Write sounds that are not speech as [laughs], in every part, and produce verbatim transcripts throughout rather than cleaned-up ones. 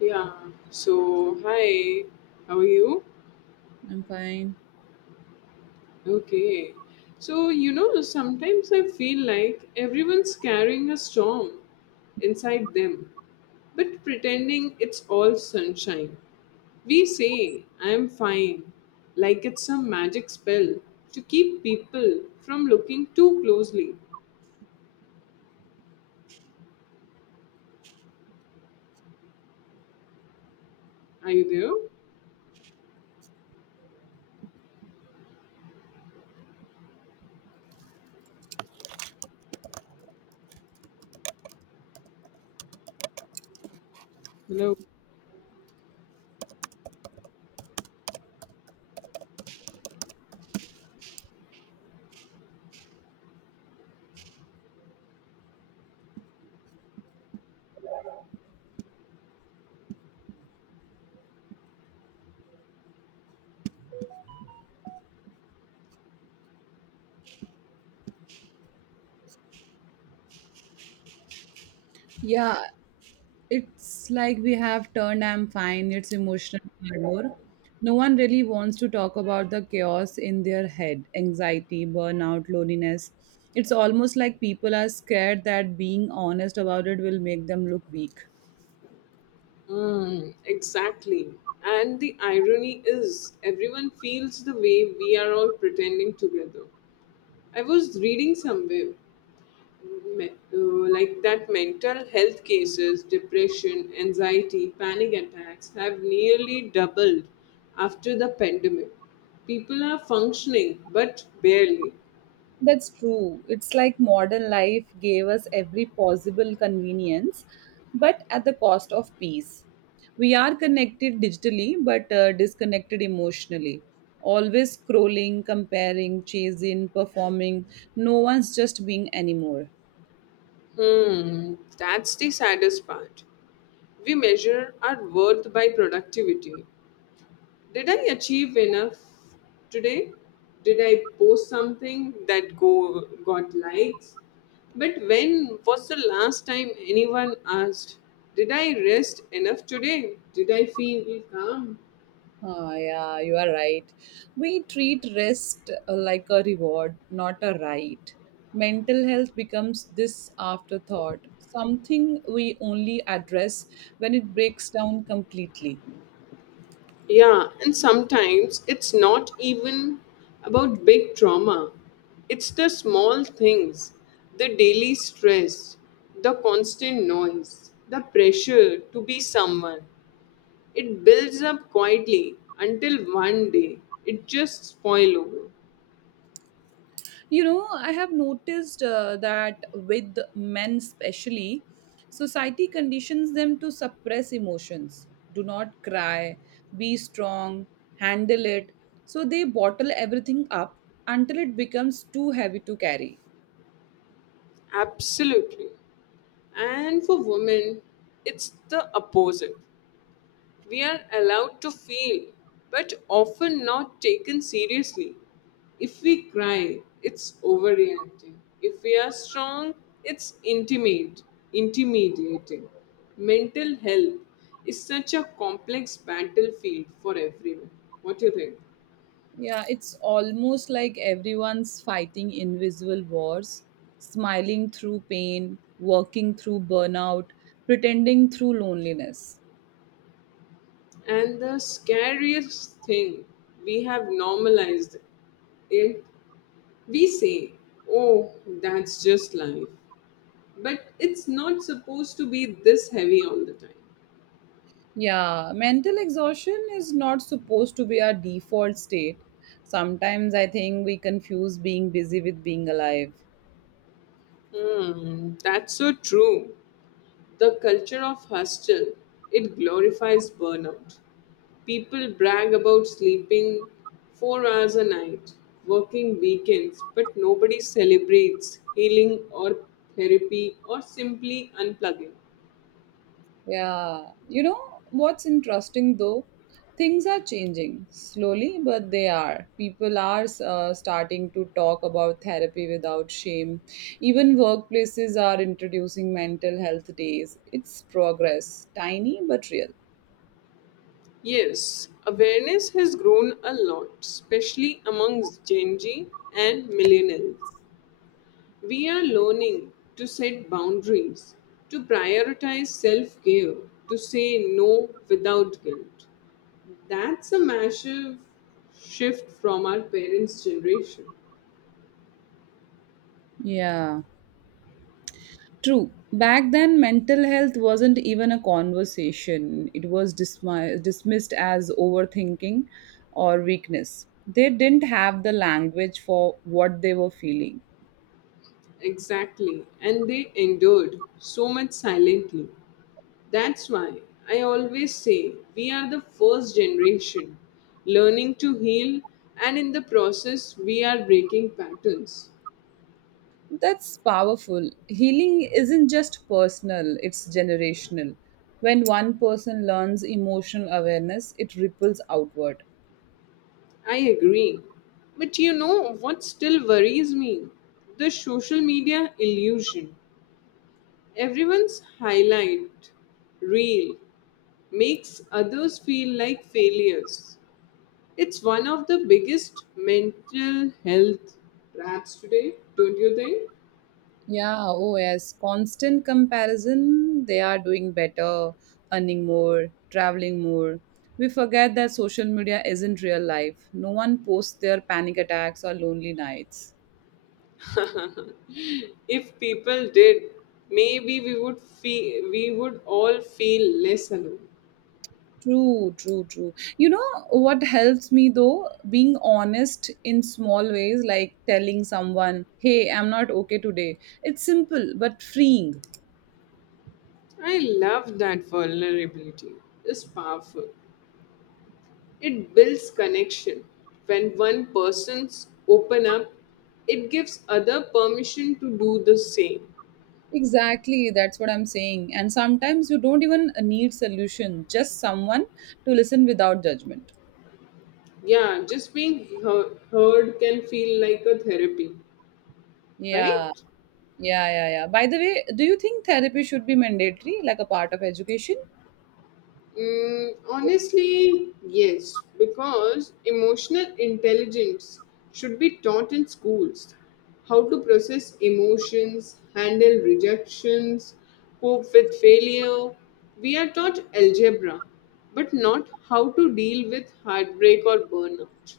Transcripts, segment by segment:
Yeah. So, hi, how are you? I'm fine. Okay. So, you know, sometimes I feel like everyone's carrying a storm inside them, but pretending it's all sunshine. We say, I'm fine, like it's some magic spell to keep people from looking too closely. Are you there? Hello? Yeah, it's like we have turned I'm fine, it's emotional armor. No one really wants to talk about the chaos in their head, anxiety, burnout, loneliness. It's almost like people are scared that being honest about it will make them look weak. Mm, exactly. And the irony is, everyone feels the way we are all pretending together. I was reading somewhere me- uh, like that mental health cases, depression, anxiety, panic attacks have nearly doubled after the pandemic. People are functioning, but barely. That's true. It's like modern life gave us every possible convenience, but at the cost of peace. We are connected digitally, but uh, disconnected emotionally. Always scrolling, comparing, chasing, performing. No one's just being anymore. Hmm, that's the saddest part. We measure our worth by productivity. Did I achieve enough today? Did I post something that go got likes? But when was the last time anyone asked, did I rest enough today? Did I feel calm? Oh, yeah, you are right. We treat rest uh, like a reward, not a right. Mental health becomes this afterthought, something we only address when it breaks down completely. Yeah, and sometimes it's not even about big trauma. It's the small things, the daily stress, the constant noise, the pressure to be someone. It builds up quietly until one day it just spoil over. You know, I have noticed uh, that with men, especially, society conditions them to suppress emotions. Do not cry, be strong, handle it. So they bottle everything up until it becomes too heavy to carry. Absolutely. And for women, it's the opposite. We are allowed to feel, but often not taken seriously. If we cry, it's overreacting. If we are strong, it's intimate, intimidating. Mental health is such a complex battlefield for everyone. What do you think? Yeah, it's almost like everyone's fighting invisible wars, smiling through pain, working through burnout, pretending through loneliness. And the scariest thing, we have normalized it. We say, oh, that's just life. But it's not supposed to be this heavy all the time. Yeah, mental exhaustion is not supposed to be our default state. Sometimes I think we confuse being busy with being alive. Hmm, that's so true. The culture of hostel, it glorifies burnout. People brag about sleeping four hours a night, working weekends, but nobody celebrates healing or therapy or simply unplugging. Yeah, you know what's interesting though? Things are changing slowly, but they are. People are uh, starting to talk about therapy without shame. Even workplaces are introducing mental health days. It's progress, tiny but real. Yes, awareness has grown a lot, especially amongst Gen Z and millennials. We are learning to set boundaries, to prioritize self care, to say no without guilt. That's a massive shift from our parents' generation. Yeah, true. Back then, mental health wasn't even a conversation, it was dismi- dismissed as overthinking or weakness. They didn't have the language for what they were feeling. Exactly, and they endured so much silently. That's why I always say we are the first generation learning to heal, and in the process, we are breaking patterns. That's powerful. Healing isn't just personal, it's generational. When one person learns emotional awareness, it ripples outward. I agree. But you know what still worries me? The social media illusion. Everyone's highlight reel makes others feel like failures. It's one of the biggest mental health traps today, don't you think? Yeah, oh yes, constant comparison, they are doing better, earning more, traveling more. We forget that social media isn't real life. No one posts their panic attacks or lonely nights. [laughs] If people did, maybe we would feel we would all feel less alone. True, true, true. You know what helps me though? Being honest in small ways, like telling someone, hey, I'm not okay today. It's simple but freeing. I love that vulnerability. It's powerful. It builds connection. When one person's open up, it gives other permission to do the same. Exactly, that's what I'm saying. And sometimes you don't even need solution, just someone to listen without judgment. Yeah, just being he- heard can feel like a therapy, Yeah, right? yeah, yeah, yeah. By the way, do you think therapy should be mandatory, like a part of education? Mm, honestly, yes, because emotional intelligence should be taught in schools. How to process emotions, handle rejections, cope with failure. We are taught algebra, but not how to deal with heartbreak or burnout.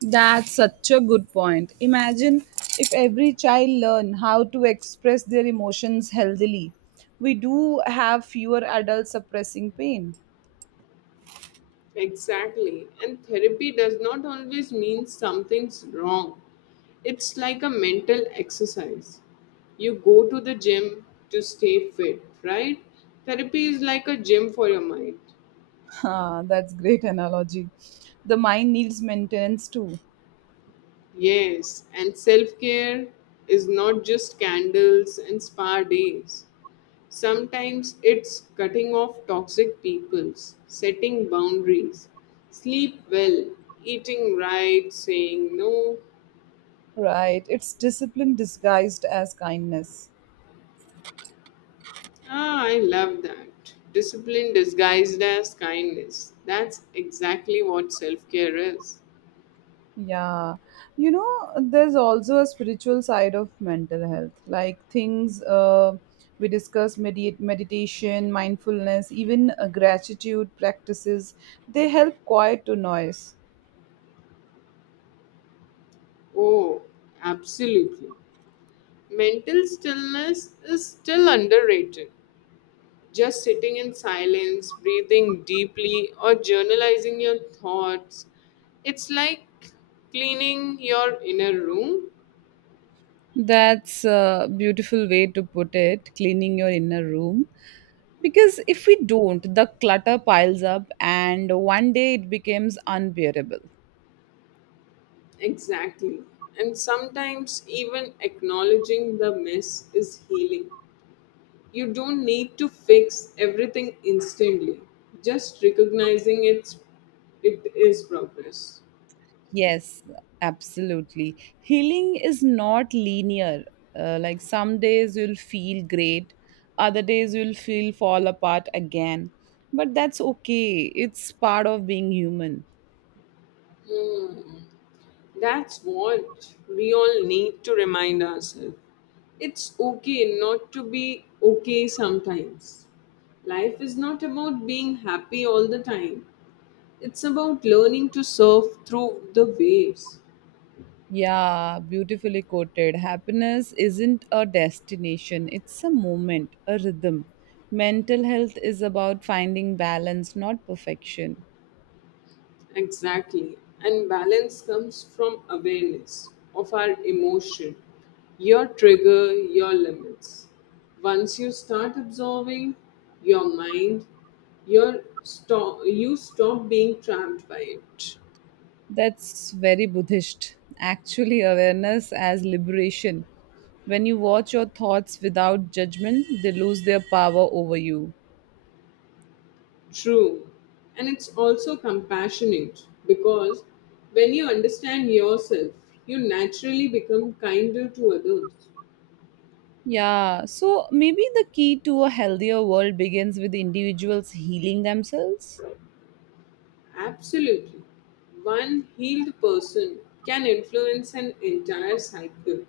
That's such a good point. Imagine if every child learned how to express their emotions healthily. We do have fewer adults suppressing pain. Exactly. And therapy does not always mean something's wrong. It's like a mental exercise. You go to the gym to stay fit, right? Therapy is like a gym for your mind. [laughs] Ah, that's great analogy. The mind needs maintenance too. Yes, and self care is not just candles and spa days. Sometimes it's cutting off toxic peoples, setting boundaries, sleep well, eating right, saying no. Right. It's discipline disguised as kindness. Ah, I love that. Discipline disguised as kindness. That's exactly what self care is. Yeah, you know, there's also a spiritual side of mental health, like things uh, we discuss medi- meditation, mindfulness, even uh, gratitude practices, they help quiet to noise. Oh, absolutely. Mental stillness is still underrated. Just sitting in silence, breathing deeply, or journalizing your thoughts. It's like cleaning your inner room. That's a beautiful way to put it, cleaning your inner room. Because if we don't, the clutter piles up and one day it becomes unbearable. Exactly. And sometimes even acknowledging the mess is healing. You don't need to fix everything instantly. Just recognizing it's, it is progress. Yes, absolutely. Healing is not linear. Uh, like some days you'll feel great, other days you'll feel fall apart again. But that's okay. It's part of being human. Hmm. That's what we all need to remind ourselves. It's okay not to be okay sometimes. Life is not about being happy all the time, it's about learning to surf through the waves. Yeah, beautifully quoted. Happiness isn't a destination, it's a moment, a rhythm. Mental health is about finding balance, not perfection. Exactly. And balance comes from awareness of our emotion, your trigger, your limits. Once you start absorbing your mind, your stop, you stop being trapped by it. That's very Buddhist. Actually, awareness as liberation. When you watch your thoughts without judgment, they lose their power over you. True. And it's also compassionate because when you understand yourself, you naturally become kinder to others. Yeah, so maybe the key to a healthier world begins with individuals healing themselves. Absolutely. One healed person can influence an entire cycle: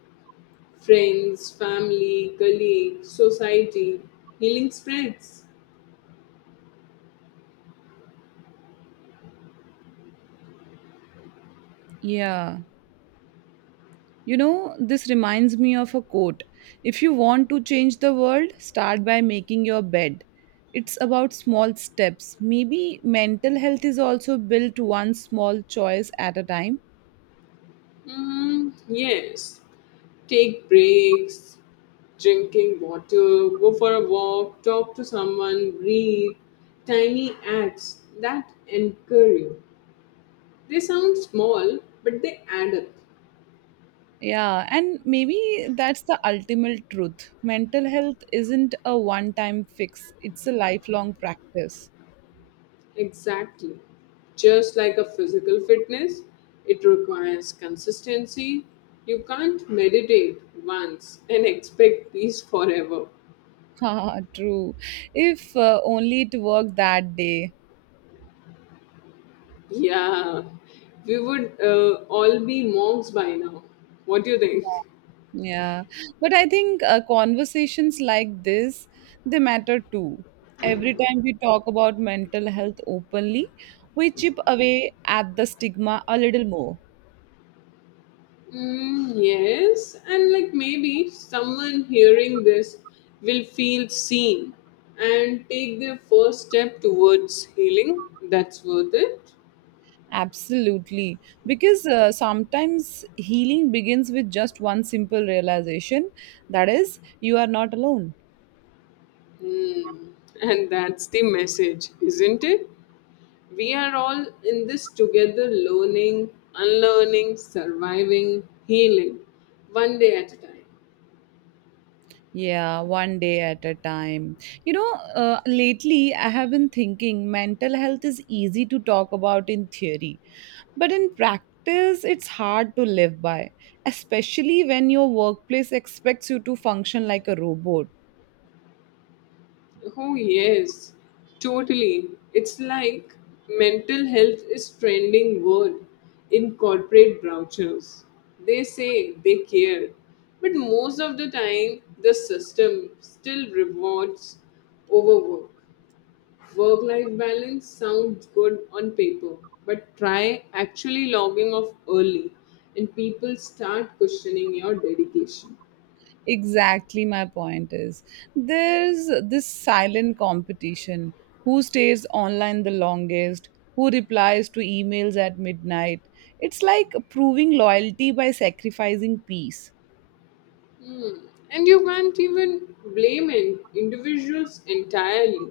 friends, family, colleagues, society. Healing spreads. Yeah. You know, this reminds me of a quote. If you want to change the world, start by making your bed. It's about small steps. Maybe mental health is also built one small choice at a time. Mm, yes. Take breaks, drinking water, go for a walk, talk to someone, breathe. Tiny acts that anchor you. They sound small, but they add up. Yeah, and maybe that's the ultimate truth. Mental health isn't a one time fix, it's a lifelong practice. Exactly. Just like a physical fitness, it requires consistency. You can't meditate once and [laughs] expect peace forever. [laughs] Haha, true. If uh, only it worked that day. Yeah, we would uh, all be monks by now. What do you think? Yeah. But I think uh, conversations like this, they matter too. Every time we talk about mental health openly, we chip away at the stigma a little more. Mm, yes, and like maybe someone hearing this will feel seen and take their first step towards healing. That's worth it. Absolutely. Because uh, sometimes healing begins with just one simple realization that is, you are not alone. Mm, and that's the message, isn't it? We are all in this together, learning, unlearning, surviving, healing, one day at a time. Yeah, one day at a time. You know, uh, lately I have been thinking mental health is easy to talk about in theory, but in practice it's hard to live by, especially when your workplace expects you to function like a robot. Oh, yes, totally. It's like mental health is trending word in corporate brochures. They say they care, but most of the time the system still rewards overwork. Work life balance sounds good on paper, but try actually logging off early and people start questioning your dedication. Exactly, my point is there's this silent competition who stays online the longest, who replies to emails at midnight. It's like proving loyalty by sacrificing peace. And you can't even blame in- individuals entirely.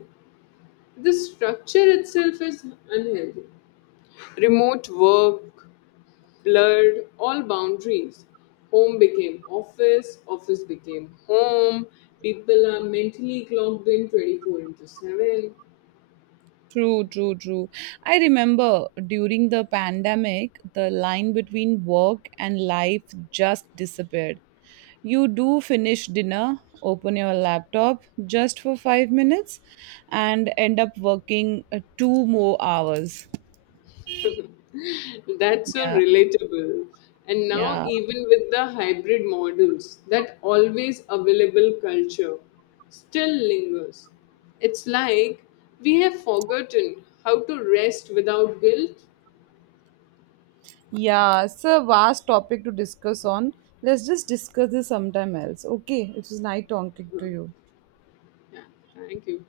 The structure itself is unhealthy. Remote work blurred all boundaries. Home became office, office became home. People are mentally clocked in twenty-four into seven. True, true, true. I remember during the pandemic, the line between work and life just disappeared. You do finish dinner, open your laptop just for five minutes, and end up working uh, two more hours. That's so Yeah, relatable. And now, yeah. even with the hybrid models, that always available culture still lingers. It's like we have forgotten how to rest without guilt. Yeah, it's a vast topic to discuss on. Let's just discuss this sometime else. Okay, it was nice talking Uh, to you. Yeah, thank you.